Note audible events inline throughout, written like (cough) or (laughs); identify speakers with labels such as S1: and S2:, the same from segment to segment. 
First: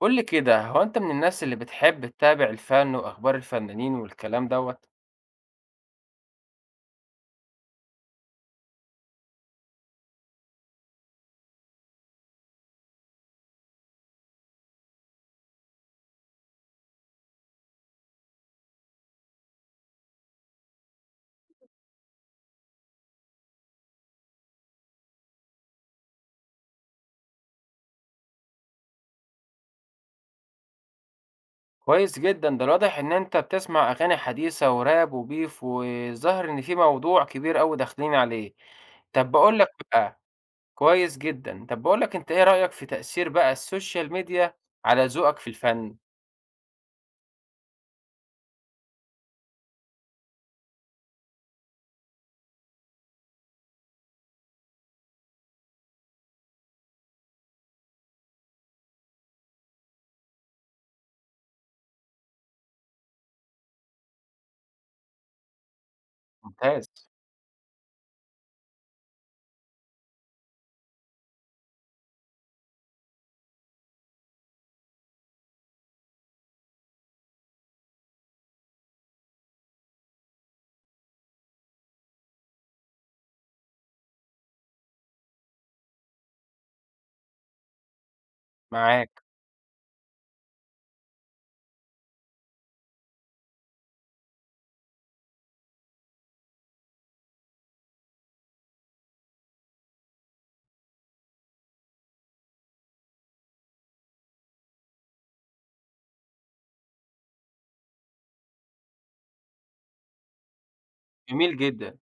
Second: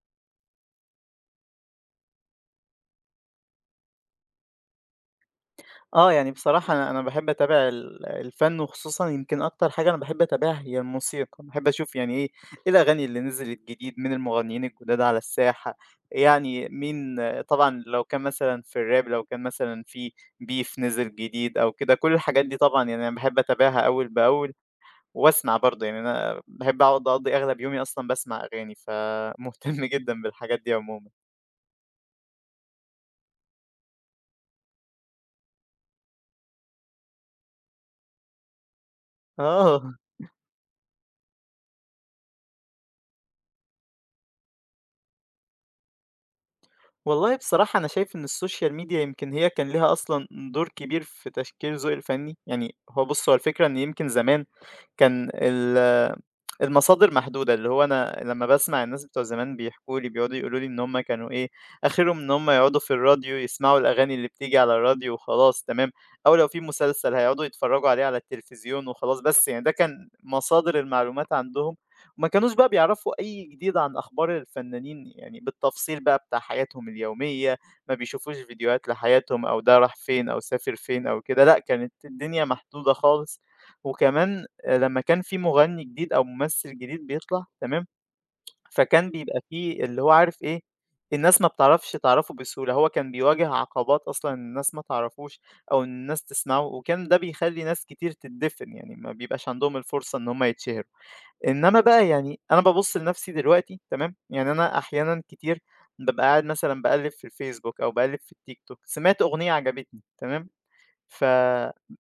S1: قُل لي كده، هو أنت من الناس اللي بتحب تتابع الفن وأخبار الفنانين والكلام دوّة؟
S2: آه، يعني بصراحة أنا باحب أتابع الفن وخصوصًا يمكن أكتر حاجة أنا باحب أتابعها هي الموسيقى، باحب أشوف يعني إيه الأغاني اللي نزلت جديد، مين المغنيين الجداد على الساحة، يعني مين طبعًا لو كان مثلًا في الراب لو كان مثلًا في beef نزل جديد أو كده، كل الحاجات دي طبعًا يعني أنا باحب أتابعها أول بأول وأسمع برضه، يعني أنا باحب أقعد أقضي أغلب يومي أصلًا باسمع أغاني، فمهتم (laughs) جدًا بالحاجات دي عمومًا.
S1: كويس جدًا، ده الواضح إن أنت بتسمع أغاني حديثة وراب وbeef والظاهر إن في موضوع كبير أوي داخلين عليه. طب باقول لك
S2: آه.
S1: بقى كويس جدًا، طب باقول لك أنت إيه رأيك في تأثير بقى الsocial media على ذوقك في الفن؟
S2: والله بصراحة أنا شايف إن السوشيال ميديا يمكن هي كان ليها أصلا دور كبير في تشكيل ذوقي الفني يعني هو بص هو الفكرة إن يمكن زمان كان المصادر محدودة، اللي هو أنا لمّا باسمع الناس بتوع زمان بيحكوا لي، بيقعدوا يقولوا لي إن هُم كانوا إيه، آخرهم إن هُم يقعدوا في الراديو يسمعوا الأغاني اللي بتيجي على الراديو وخلاص تمام، أو لو في
S1: ممتاز،
S2: مسلسل هيقعدوا يتفرّجوا عليه على التلفزيون وخلاص، بس يعني ده كان مصادر المعلومات عندهم، وما كانوش بقى بيعرفوا أي جديد عن أخبار الفنانين يعني بالتفصيل بقى بتاع حياتهم اليومية، ما بيشوفوش فيديوهات لحياتهم أو ده راح فين أو سافر فين أو كده، لأ كانت الدنيا محدودة خالص، وكمان لمّا كان في مغني جديد أو ممثل جديد بيطلع تمام، فكان
S1: معاك،
S2: بيبقى في اللي هو عارف إيه، الناس ما بتعرفش تعرفه بسهولة، هو كان بيواجه عقبات أصلًا إن الناس ما تعرفوش أو إن الناس تسمعه، وكان ده بيخلّي ناس كتير تتدفن، يعني ما بيبقاش عندهم الفرصة إن هُم يتشهروا. إنما بقى يعني أنا بابُص لنفسي دلوقتي تمام، يعني أنا أحيانًا كتير بابقى قاعد مثلًا باقلِّب في الفيسبوك أو باقلِّب في التيك توك، سمعت أغنية عجبتني تمام، ف
S1: جميل جدًا،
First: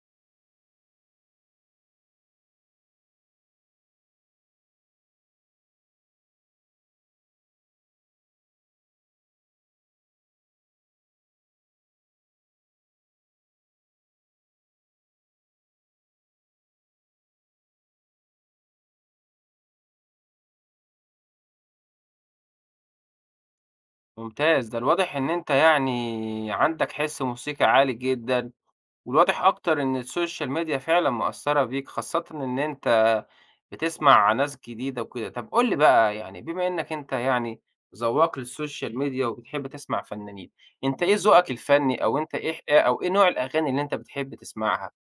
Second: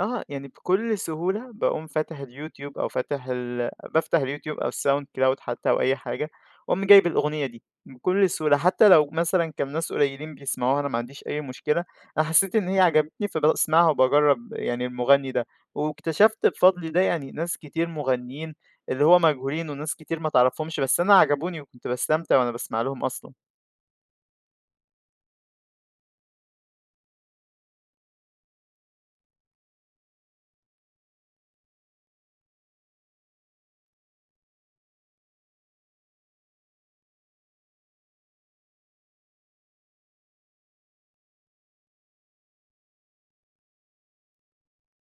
S2: آه، يعني بكل سهولة باقوم فاتح اليوتيوب أو فاتح ال بافتح اليوتيوب أو الSoundCloud حتى أو أي حاجة، وأقوم جايب الأغنية دي بكل سهولة، حتى لو مثلًا كان ناس قليلين بيسمعوها أنا ما عنديش أي مشكلة، أنا حسيت إن هي عجبتني فباسمعها وباجرّب يعني المغني ده، واكتشفت بفضل ده يعني ناس كتير مغنيين اللي هو مجهولين وناس كتير ما تعرفهمش، بس أنا عجبوني وكنت باستمتع وأنا باسمع لهم أصلًا.
S1: ممتاز، ده الواضح إن أنت يعني عندك حِس موسيقي عالي جدًا. والواضح أكتر إن السوشيال ميديا فعلًا مأثّرة بيك، خاصةً إن أنت بتسمع ناس جديدة وكده. طب قُل لي بقى يعني بما إنّك أنت يعني ذواق للسوشيال ميديا وبتحب تسمع فنانين، أنت إيه ذوقك الفني أو أنت إيه ح أو إيه نوع الأغاني اللي أنت بتحب تسمعها؟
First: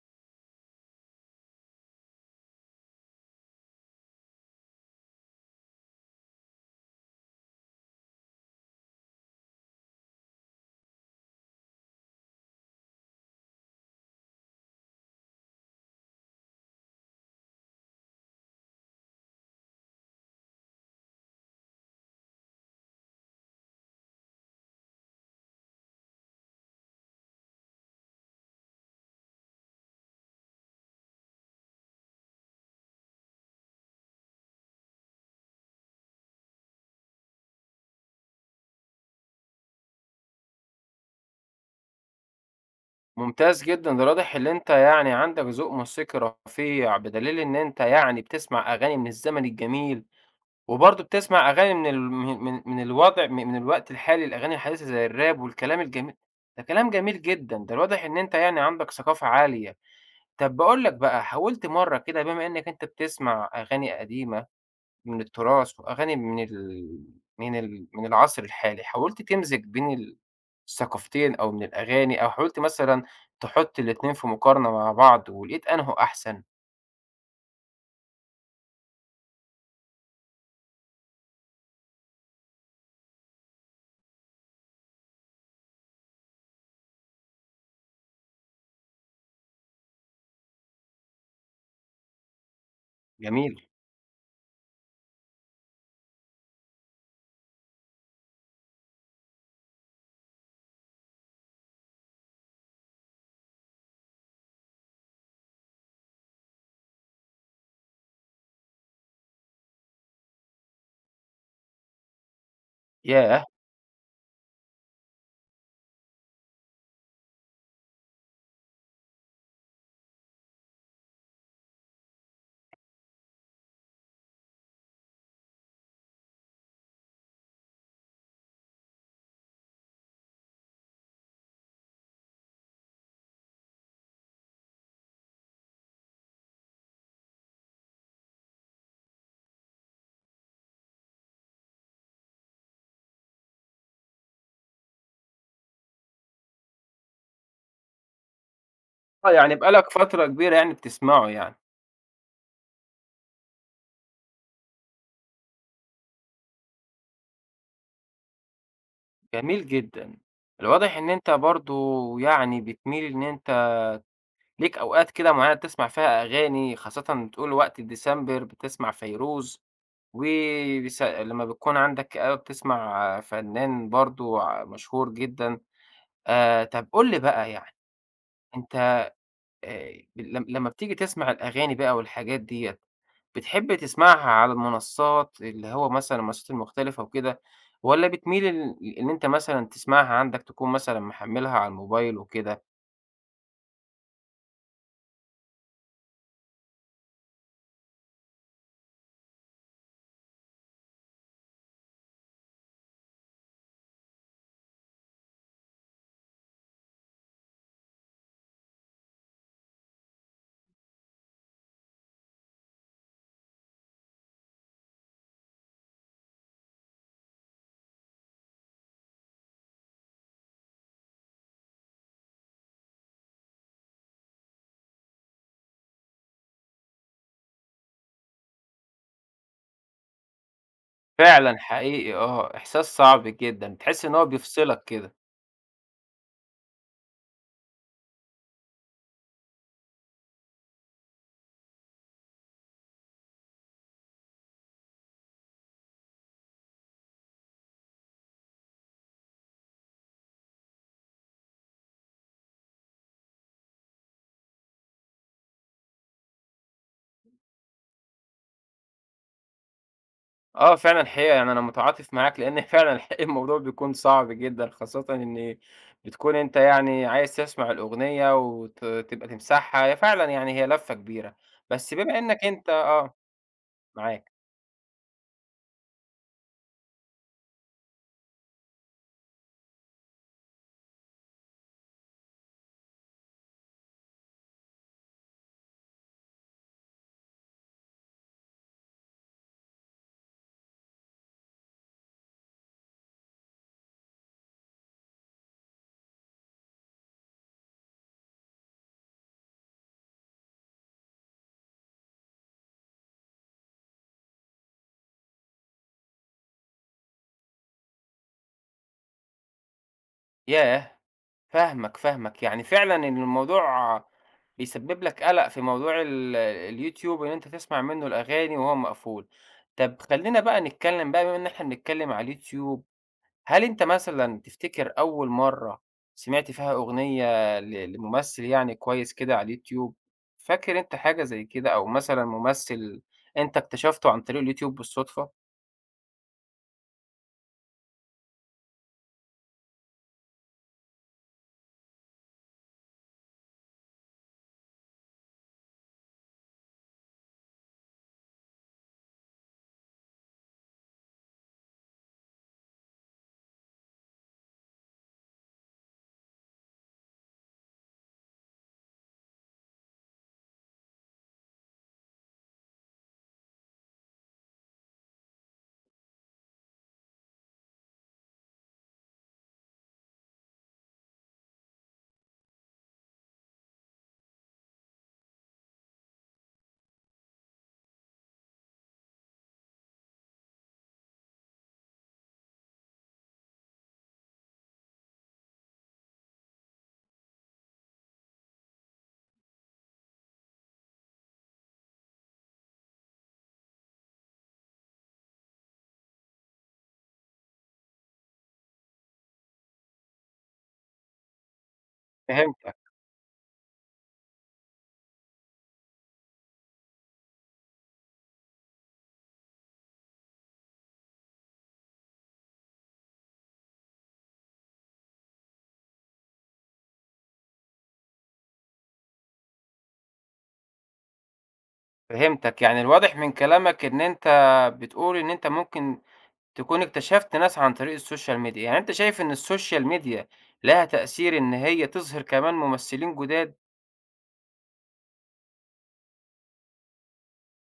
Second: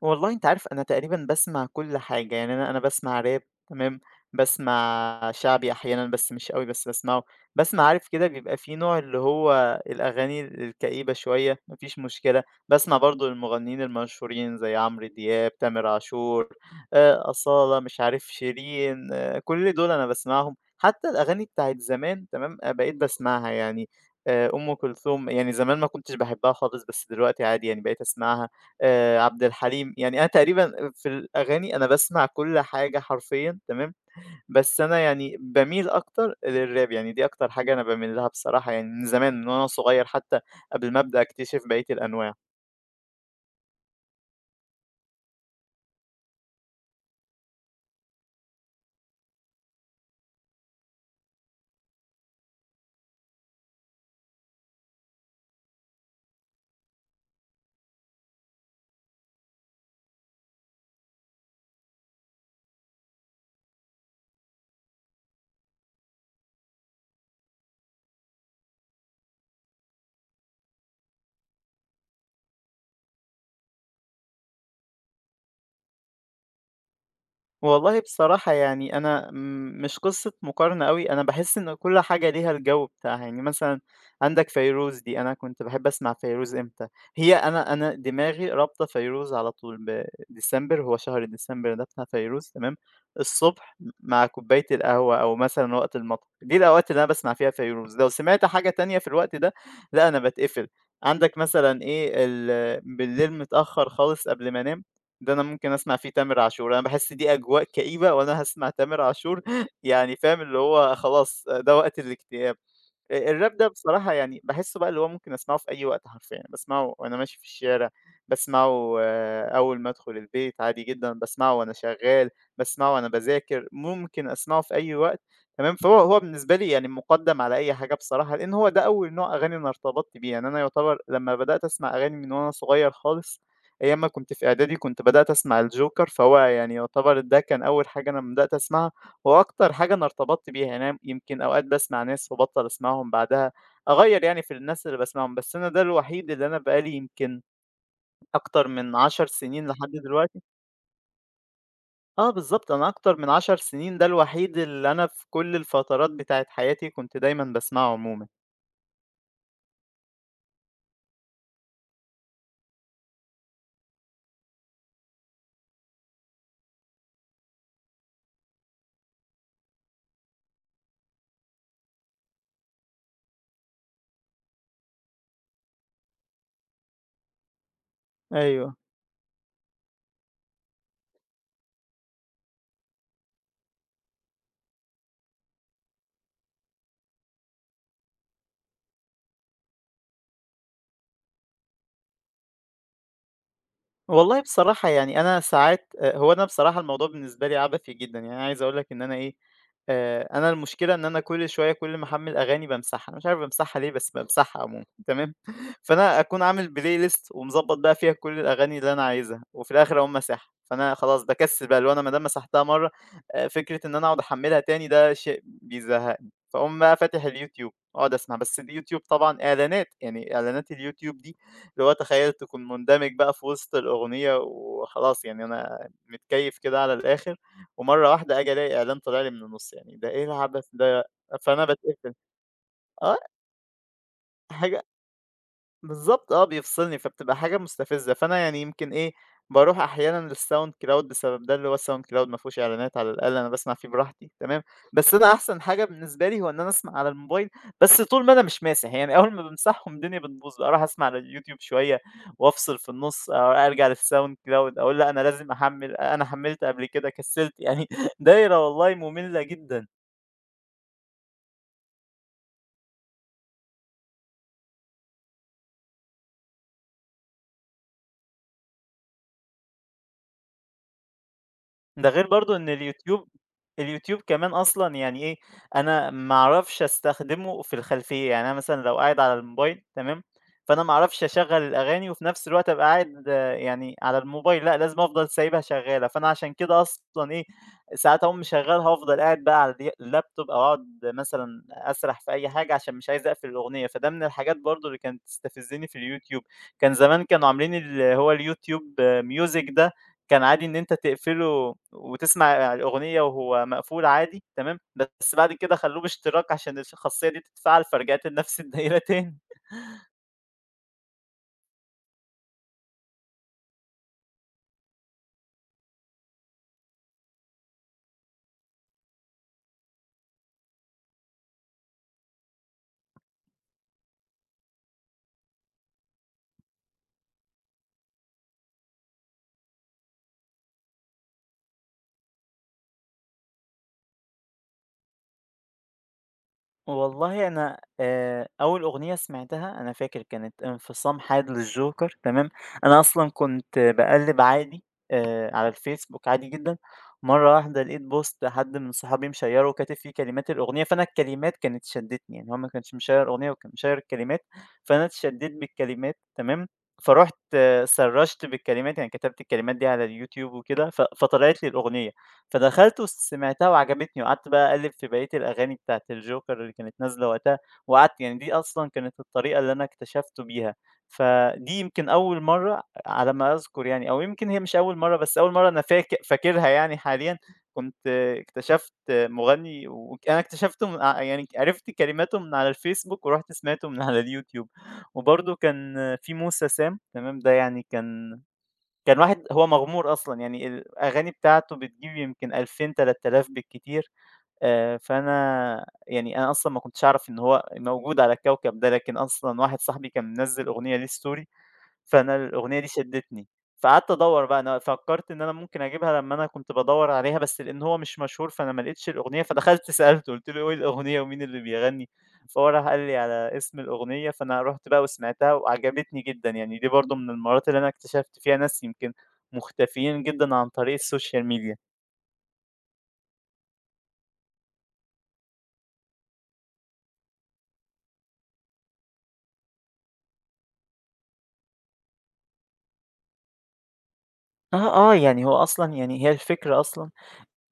S2: والله أنت عارف أنا تقريبًا باسمع كل حاجة، يعني أنا باسمع راب تمام، باسمع شعبي أحيانًا بس مش أوي بس باسمعه، باسمع عارف كده بيبقى في نوع اللي هو الأغاني الكئيبة شوية ما فيش مشكلة، باسمع برضه للمغنيين المشهورين زي عمرو دياب، تامر عاشور، أصالة، مش عارف شيرين، آه، كل دول أنا باسمعهم، حتى الأغاني بتاعة زمان تمام، بقيت باسمعها يعني، أم كلثوم يعني زمان ما كنتش باحبها خالص بس دلوقتي عادي يعني بقيت أسمعها. عبد الحليم، يعني أنا تقريبًا في الأغاني أنا باسمع كل حاجة حرفيًا تمام، بس أنا يعني باميل أكتر للراب، يعني دي أكتر حاجة أنا باميل لها بصراحة يعني من زمان من وأنا صغير حتى قبل ما أبدأ أكتشف بقية الأنواع.
S1: ممتاز جدًا، ده واضح إن أنت يعني عندك ذوق موسيقي رفيع بدليل إن أنت يعني بتسمع أغاني من الزمن الجميل. وبرضه بتسمع أغاني من الوضع من الوقت الحالي، الأغاني الحديثة زي الراب والكلام الجميل ده كلام جميل جدًا، ده الواضح إن أنت يعني عندك ثقافة عالية. طب باقول لك بقى، حاولت مرّة كده بما إنك أنت بتسمع أغاني قديمة من التراث وأغاني من من العصر الحالي، حاولت تمزج بين الثقافتين أو من الأغاني أو حاولت مثلًا تحط الاتنين في مقارنة مع بعض ولقيت أنهُ أحسن؟
S2: والله بصراحة يعني مش قصة مقارنة قوي أنا بحس إن كل حاجة ليها الجو بتاعها يعني مثلا عندك فيروز دي أنا كنت بحب أسمع فيروز إمتى هي أنا دماغي رابطة فيروز على طول بديسمبر هو شهر ديسمبر ده بتاع فيروز تمام
S1: جميل،
S2: الصبح مع كوباية القهوة أو مثلا وقت المطبخ دي الأوقات اللي أنا بسمع فيها فيروز لو سمعت حاجة تانية في الوقت ده لا أنا بتقفل عندك مثلا إيه بالليل متأخر خالص قبل ما أنام ده أنا ممكن أسمع فيه تامر عاشور، أنا باحس دي أجواء كئيبة وأنا هاسمع تامر عاشور (laughs) يعني فاهم، اللي هو خلاص ده وقت الاكتئاب.
S1: ياه!
S2: الراب ده بصراحة يعني باحسّه بقى اللي هو ممكن أسمعه في أي وقت حرفيًا، باسمعه وأنا ماشي في الشارع، باسمعه أول ما أدخل البيت عادي جدًا، باسمعه وأنا شغّال، باسمعه وأنا باذاكر، ممكن أسمعه في أي وقت تمام، فهو بالنسبة لي يعني مُقدّم على أي حاجة بصراحة، لإن هو ده أول نوع أغاني أنا ارتبطت بيه، يعني أنا يُعتبر لمّا بدأت أسمع أغاني من وأنا صغير خالص أيام ما كنت في إعدادي كنت بدأت أسمع الجوكر، فهو يعني يعتبر ده كان أول حاجة أنا بدأت أسمعها، هو أكتر حاجة أنا ارتبطت بيها، يعني أنا يمكن أوقات باسمع ناس وابطّل أسمعهم بعدها، أغيّر يعني في الناس اللي باسمعهم، بس أنا ده الوحيد اللي أنا بقى لي يمكن أكتر من 10
S1: آه، يعني
S2: سنين
S1: بقى لك
S2: لحد
S1: فترة
S2: دلوقتي
S1: كبيرة يعني بتسمعه يعني.
S2: آه بالضبط، أنا أكتر من 10 سنين ده الوحيد اللي أنا في كل الفترات بتاعة حياتي كنت دايمًا باسمعه عمومًا.
S1: جميل جدًا. الواضح إن أنت برضه يعني بتميل إن أنت ليك أوقات كده معيّنة بتسمع فيها أغاني، خاصةً بتقول وقت ديسمبر بتسمع فيروز، وبس لمّا بتكون عندك كآبة بتسمع فنان برضه ع مشهور جدًا. طب قُل لي بقى يعني
S2: أيوه.
S1: أنت لم لمّا بتيجي تسمع الأغاني بقى والحاجات ديّة، بتحب تسمعها على المنصات اللي هو مثلًا المنصات المختلفة وكده، والّا بتميل إن أنت مثلًا تسمعها عندك تكون مثلًا محمّلها على الموبايل وكده؟
S2: والله بصراحة يعني أنا ساعات هو أنا بصراحة الموضوع بالنسبة لي عبثي جدًا، يعني أنا عايز أقول لك إن أنا إيه، أنا المشكلة إن أنا كل شوية كل ما أحمّل أغاني بامسحها، أنا مش عارف بامسحها ليه بس بامسحها عمومًا تمام، (laughs) فأنا أكون عامل Playlist ومضبّط بقى فيها كل الأغاني اللي أنا عايزها، وفي الآخر أقوم ماسحها، فأنا خلاص باكسّل بقى اللي هو أنا ما دام مسحتها مرّة فكرة إن أنا أقعد أحمّلها تاني ده شيء بيزهّقني، فاقوم بقى فاتح الYouTube أقعد أسمع، بس الYouTube طبعًا إعلانات، يعني إعلانات الYouTube دي اللي هو تخيّل تكون مندمج بقى في وسط الأغنية وخلاص يعني أنا متكيّف كده على الآخر، ومرّة واحدة آجي ألاقي إعلان طالع لي من النُص يعني ده إيه العبث ده!
S1: فعلًا
S2: فأنا
S1: حقيقي
S2: باتقفل.
S1: آه، إحساس
S2: آه،
S1: صعب جدًا، تحس إن هو
S2: حاجة
S1: بيفصلك كده.
S2: بالضبط آه، بيفصلني، فبتبقى حاجة مستفزة، فأنا يعني يمكن إيه، باروح أحيانًا للSoundCloud بسبب ده، اللي هو الSoundCloud ما فيهوش إعلانات على الأقل أنا باسمع فيه براحتي تمام، بس أنا أحسن حاجة بالنسبة لي هو إن أنا أسمع على الموبايل، بس طول ما أنا مش ماسح، يعني أول ما بامسحهم الدنيا بتبوظ، باروح أسمع على الYouTube شوية وأفصل في النُص، أو أرجع للSoundCloud أقول لأ أنا لازم أحمّل، أنا حمّلت قبل كده كسّلت، يعني (laughs) دايرة والله مملة جدًا.
S1: آه، فعلًا الحقيقة يعني أنا متعاطف معاك، لإن (laughs) فعلًا الحقيقة الموضوع بيكون صعب جدًا، خاصةً إن بتكون أنت يعني عايز تسمع الأغنية تبقى تمسحها، هي فعلًا يعني هي لفة كبيرة، بس
S2: ده
S1: بما
S2: غير
S1: إنك
S2: برضه
S1: أنت
S2: إن
S1: آه،
S2: اليوتيوب
S1: معاك.
S2: كمان أصلًا يعني إيه، أنا ما أعرفش أستخدمه في الخلفية، يعني أنا مثلًا لو قاعد على الموبايل تمام، فأنا ما أعرفش أشغّل الأغاني وفي نفس الوقت أبقى قاعد آه، يعني على الموبايل، لأ لازم أفضل سايبها شغّالة، فأنا عشان كده أصلًا إيه، ساعات أقوم مشغّلها وأفضل قاعد بقى على اللابتوب أو أقعد مثلًا أسرح في أي حاجة عشان مش عايز أقفل الأغنية، فده من الحاجات برضه اللي كانت بتستفزني في اليوتيوب، كان زمان كانوا عاملين اللي هو اليوتيوب music ده كان عادي إن أنت تقفله وتسمع الأغنية وهو مقفول عادي تمام، بس بعد كده خلّوه باشتراك عشان الخاصية دي تتفعل، فرجعت لنفس الدايرة تاني.
S1: ياه! فاهمك، يعني فعلًا إن الموضوع بيسبب لك قلق في موضوع اليوتيوب إن أنت تسمع منه الأغاني وهو مقفول. طب خلّينا بقى نتكلم بقى بما إن إحنا بنتكلم على اليوتيوب هل أنت مثلًا تفتكر أول مرّة سمعت فيها أغنية لممثل يعني كويس كده على اليوتيوب، فاكر أنت حاجة زي كده أو مثلًا ممثل أنت اكتشفته عن طريق اليوتيوب بالصدفة؟
S2: والله أنا أول أغنية سمعتها أنا فاكر كانت انفصام حاد للجوكر تمام، أنا أصلًا كنت باقلِّب عادي على الفيسبوك عادي جدًا، مرّة واحدة لقيت بوست حد من صحابي مشيّره وكاتب فيه كلمات الأغنية، فأنا الكلمات كانت شدّتني، يعني هو ما كانش مشيّر الأغنية وكان مشيّر الكلمات، فأنا اتشدّيت بالكلمات تمام، فرُحت سرّشت بالكلمات، يعني كتبت الكلمات دي على اليوتيوب وكده ف فطلعت لي الأغنية. فدخلت وسمعتها وعجبتني، وقعدت بقى أقلِّب في بقية الأغاني بتاعة الجوكر اللي كانت نازلة وقتها، وقعدت يعني دي أصلًا كانت الطريقة اللي أنا اكتشفته بيها، فدي يمكن أول مرّة على ما أذكر يعني أو يمكن هي مش أول مرّة، بس أول مرّة أنا فاكرها يعني حاليًا، كنت اكتشفت مغني أنا اكتشفته من ع يعني عرفت كلماته من على الفيسبوك ورُحت سمعته من على اليوتيوب، وبرضه كان في موسى سام تمام، ده يعني كان واحد هو مغمور أصلًا، يعني الأغاني بتاعته بتجيب يمكن 2000، 3000 بالكتير، فأنا يعني أنا أصلًا ما كنتش أعرف إن هو موجود على الكوكب ده، لكن أصلًا واحد صاحبي كان منزّل أغنية ليه story فأنا
S1: فهمتك،
S2: الأغنية دي شدّتني، فقعدت أدوّر بقى أنا فكّرت إن أنا ممكن أجيبها لمّا أنا كنت بادوّر عليها، بس لإن هو مش مشهور فأنا ما لقيتش الأغنية، فدخلت سألته قُلت له: "إيه الأغنية ومين اللي بيغني؟" فهو راح قال لي على اسم الأغنية، فأنا رُحت بقى وسمعتها وعجبتني جدًا، يعني دي برضه من المرّات اللي أنا اكتشفت فيها ناس يمكن مختفيين جدًا عن طريق السوشيال ميديا.
S1: فهمتك، يعني الواضح من كلامك إن أنت بتقول إن أنت ممكن تكون اكتشفت ناس عن طريق السوشيال ميديا، يعني أنت شايف إن السوشيال ميديا لها تأثير إن هي تظهر كمان ممثلين جداد؟
S2: آه، آه، يعني هو أصلًا يعني هي الفكرة أصلًا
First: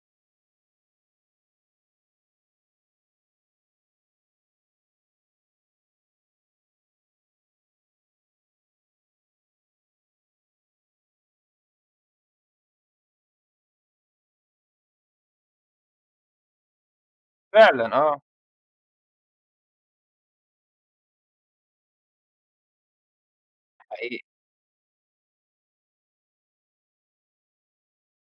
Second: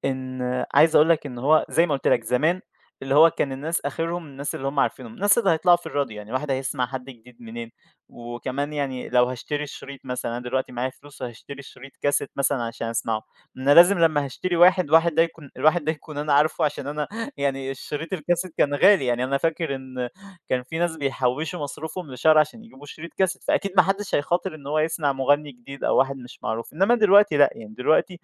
S2: إن عايز أقول لك إن هو زي ما قُلت لك زمان، اللي هو كان الناس آخرهم الناس اللي هم عارفينهم، الناس اللي هيطلعوا في الراديو، يعني الواحد هيسمع حد جديد منين؟ وكمان يعني لو هاشتري الشريط مثلًا، أنا دلوقتي معايا فلوس وهاشتري شريط كاسيت مثلًا عشان أسمعه، أنا لازم لمّا هاشتري واحد، واحد ده يكون الواحد ده يكون أنا عارفه عشان أنا (laughs) يعني
S1: فعلًا
S2: الشريط
S1: آه،
S2: الكاسيت كان غالي، يعني أنا فاكر إن كان في ناس بيحوّشوا مصروفهم لشهر عشان يجيبوا شريط كاسيت، فأكيد ما حدش
S1: حقيقي،
S2: هيخاطر إن هو يسمع مغني جديد أو واحد مش معروف، إنما دلوقتي لأ، يعني دلوقتي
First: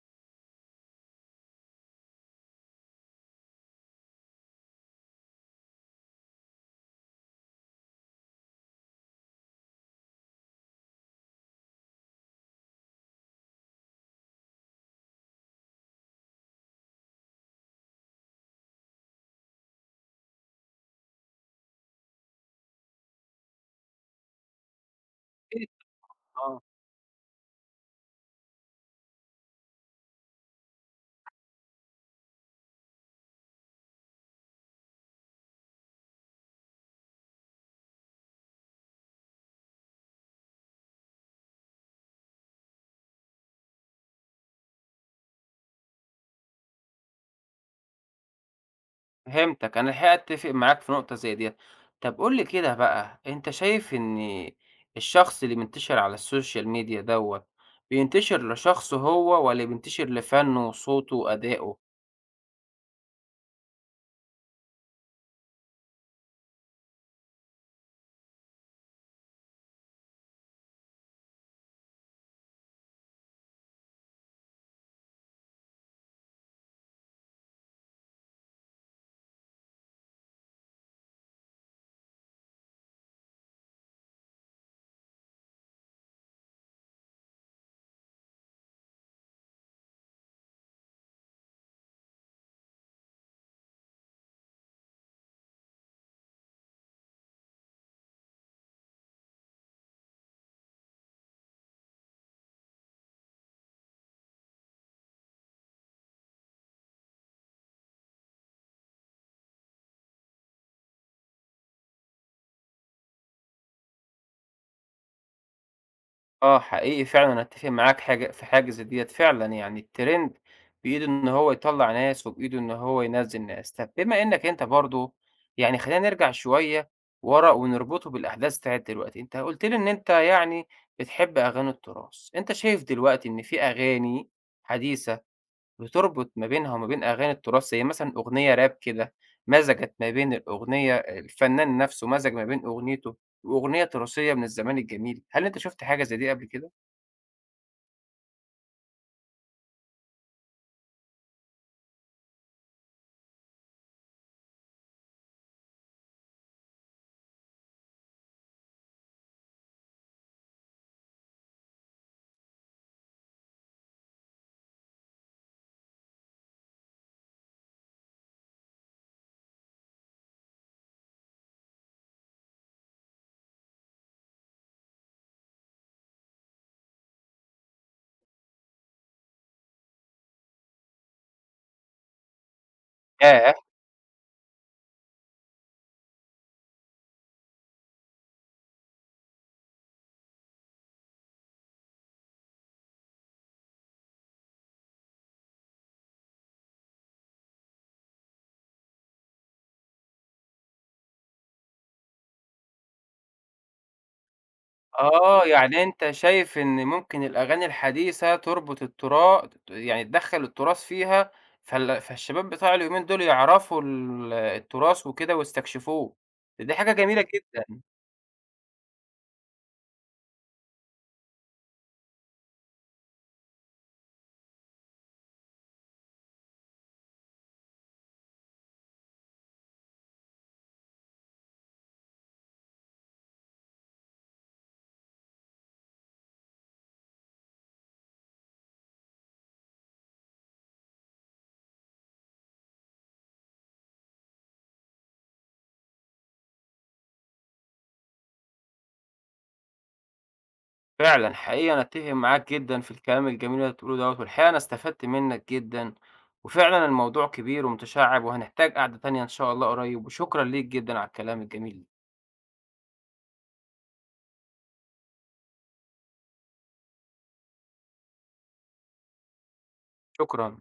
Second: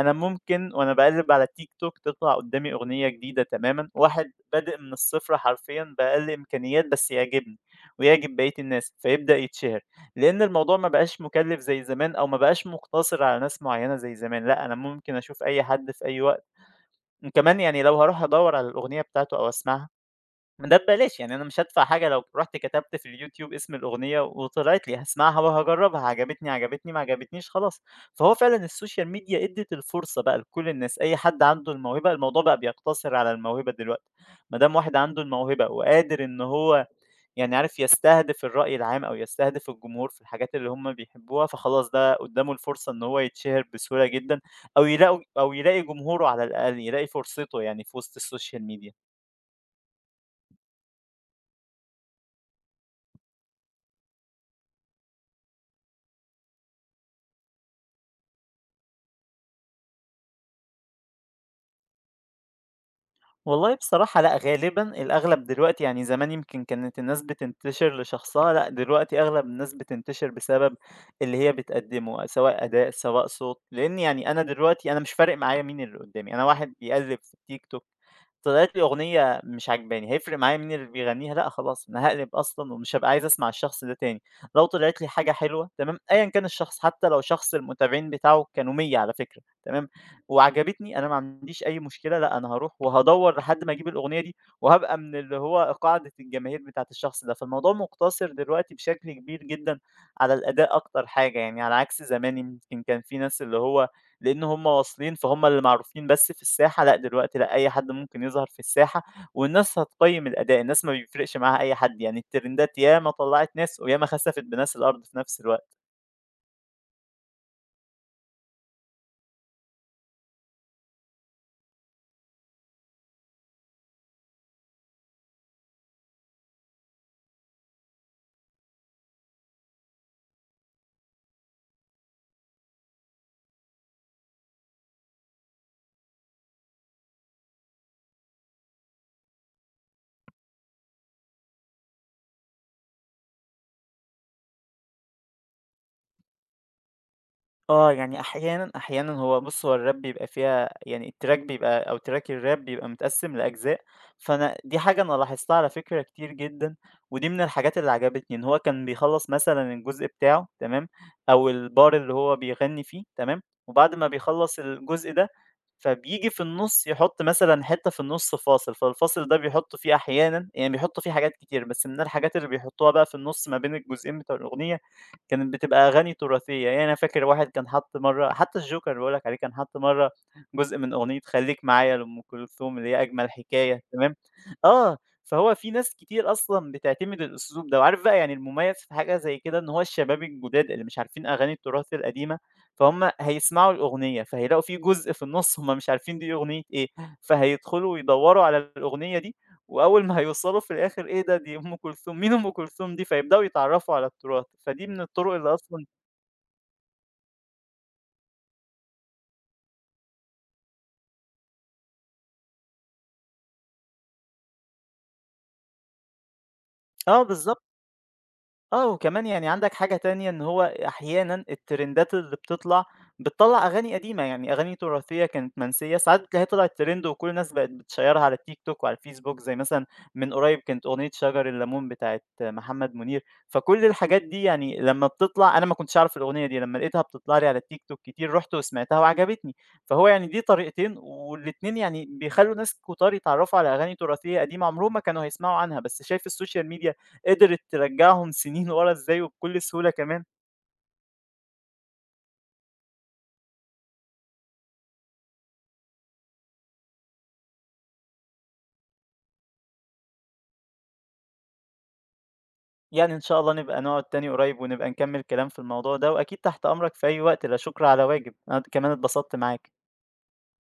S2: أنا ممكن وأنا باقلِّب على التيك توك تطلع قدّامي أغنية جديدة تمامًا، واحد بادئ من الصفر حرفيًا بأقل إمكانيات بس يعجبني، ويعجب بقية الناس، فيبدأ يتشهر، لإن الموضوع ما بقاش مُكلِّف زي زمان أو ما بقاش مُقتصِر على ناس معيّنة زي زمان، لأ أنا ممكن أشوف أي حد في أي وقت، وكمان يعني لو هاروح أدوّر على الأغنية بتاعته أو أسمعها ما ده ببلاش، يعني أنا مش هادفع حاجة لو رُحت كتبت في اليوتيوب اسم الأغنية وطلعت لي، هاسمعها
S1: أكيد،
S2: وهاجرّبها، عجبتني،
S1: آه.
S2: عجبتني، ما عجبتنيش خلاص. فهو فعلًا السوشيال ميديا ادّت الفرصة بقى لكل الناس، أي حد عنده الموهبة الموضوع بقى بيقتصر على الموهبة دلوقتي، ما دام واحد عنده الموهبة وقادر إن هو عارف يستهدف الرأي العام أو يستهدف الجمهور في الحاجات اللي هم بيحبوها، فخلاص ده قدّامه الفرصة إن هو يتشهر بسهولة جدًا أو يلاقي جمهوره على الأقل، يلاقي فرصته يعني في وسط السوشيال ميديا.
S1: فهمتك، أنا الحقيقة أتّفق معاك في نقطة زي ديّة. طَب قُل لي كده بقى، أنت شايف إن الشخص اللي بينتشر على السوشيال ميديا دوّة، بينتشر لشخصه هو والّا بينتشر لفنّه وصوته وأدائه؟
S2: والله بصراحة لأ، غالبًا الأغلب دلوقتي يعني زمان يمكن كانت الناس بتنتشر لشخصها، لأ دلوقتي أغلب الناس بتنتشر بسبب اللي هي بتقدّمه، سواء أداء، سواء صوت، لإن يعني أنا دلوقتي مش فارق معايا مين اللي قدّامي، أنا واحد بيقلِّب في التيك توك طلعت لي أغنية مش عاجباني، هيفرق معايا مين اللي بيغنيها؟ لأ خلاص، أنا هاقلب أصلًا ومش هابقى عايز أسمع الشخص ده تاني. لو طلعت لي حاجة حلوة تمام، أيًا كان الشخص، حتى لو شخص المتابعين بتاعه كانوا 100 على فكرة تمام، وعجبتني أنا ما عنديش أي مشكلة، لأ أنا هاروح وهادوّر لحد ما أجيب الأغنية دي، وهابقى من اللي هو قاعدة الجماهير بتاعة الشخص ده. فالموضوع مقتصر دلوقتي بشكل كبير جدًا على الأداء أكتر حاجة يعني، على عكس زمان يمكن كان في ناس اللي هو لإن هم واصلين فهم اللي معروفين بس في الساحة، لأ دلوقتي لأ أي حد ممكن يظهر في الساحة، والناس هتقيّم الأداء، الناس ما بيفرقش معاها أي حد، يعني الترندات ياما طلّعت ناس وياما خسفت بناس الأرض في نفس الوقت.
S1: آه، حقيقي فعلًا أنا أتّفق معاك حاجة في حاجة زي ديّة فعلًا، يعني الtrend بإيده إن هو يطلّع ناس وبإيده إن هو ينزّل ناس. طَب بما إنّك أنت برضه يعني خلّينا نرجع شوية ورا ونربطه بالأحداث بتاعة دلوقتي، أنت قُلت لي إن أنت يعني بتحب أغاني التراث، أنت شايف دلوقتي إن في أغاني حديثة بتربط ما بينها وما بين أغاني التراث زي مثلًا أغنية راب كده مزجت ما بين الأغنية الفنان نَفْسه مزج ما بين أغنيته وأغنية تراثية من الزمان الجميل، هل أنت شُفت حاجة زي دي قبل كده؟
S2: آه، يعني أحيانًا، هو بُص هو الراب بيبقى فيها يعني التراك بيبقى أو تراك الراب بيبقى متقسّم لأجزاء، دي حاجة أنا لاحظتها على فكرة كتير جدًا، ودي من الحاجات اللي عجبتني، إن هو كان بيخلّص مثلًا الجزء بتاعه تمام، أو الbar اللي هو بيغني فيه تمام، وبعد ما بيخلّص الجزء ده، فبييجي في النُص يحط مثلًا حتّة في النُص فاصل، فالفاصل ده بيحط فيه أحيانًا يعني بيحط فيه حاجات كتير، بس من الحاجات اللي بيحطوها بقى في النُص ما بين الجزئين بتوع الأغنية كانت بتبقى أغاني تراثية، يعني أنا فاكر واحد كان حَط مرّة حتى الجوكر اللي باقول لك عليه كان حَط مرّة جزء من أغنية خلّيك معايا لأم كلثوم اللي هي أجمل
S1: ياه!
S2: حكاية تمام. آه، فهو في ناس كتير أصلًا بتعتمد الأسلوب ده، وعارف بقى يعني المميز في حاجة زي كده إن هو الشباب الجداد اللي مش عارفين أغاني التراث القديمة، فهُم هيسمعوا الأغنية، فهيلاقوا في جزء في النُص هُم مش عارفين دي أغنية إيه، فهيدخلوا ويدوّروا على الأغنية دي وأول ما هيوصلوا في الآخر إيه ده دي أم كلثوم، مين أم كلثوم دي؟ فيبدأوا يتعرّفوا على التراث، فدي من الطرق
S1: آه،
S2: اللي
S1: يعني
S2: أصلًا
S1: أنت شايف إن ممكن الأغاني الحديثة تربط الترا يعني تدخّل التراث فيها، فالشباب بتاع اليومين دول يعرفوا التراث وكده ويستكشفوه، دي حاجة جميلة
S2: آه بالضبط.
S1: جدًا،
S2: آه، وكمان يعني عندك حاجة تانية إن هو أحيانًا الترندات اللي بتطلع، بتطلّع أغاني قديمة، يعني أغاني تراثية كانت منسية، ساعات بتلاقيها طلعت ترند وكل الناس بقت بتشيّرها على التيك توك وعلى الفيسبوك، زي مثلًا من قريب كانت أغنية شجر الليمون بتاعة محمد منير، فكل الحاجات دي يعني لمّا بتطلع أنا ما كنتش أعرف الأغنية دي، لمّا لقيتها بتطلع لي على التيك توك كتير، رُحت وسمعتها وعجبتني، فهو يعني دي طريقتين والاتنين يعني بيخلّوا ناس كتار يتعرّفوا على أغاني تراثية قديمة عمرهم ما كانوا هيسمعوا عنها، بس شايف السوشيال ميديا قدرت ترجّعهم سنين ورا إزاي وبكل سهولة كمان.
S1: فعلًا حقيقي أنا أتّفق معاك جدًا في الكلام الجميل اللي بتقوله دوّة، والحقيقة أنا استفدت منّك جدًا، وفعلًا الموضوع كبير ومتشعّب وهنحتاج قعدة تانية إن شاء الله قريب، وشكرًا ليك جدًا على الكلام الجميل،
S2: يعني إن شاء الله نبقى نقعد تاني قريب ونبقى نكمّل كلام في الموضوع ده، وأكيد تحت أمرك في أي وقت، لا شكر على واجب. أنا كمان اتبسطت معاك.
S1: شكرًا.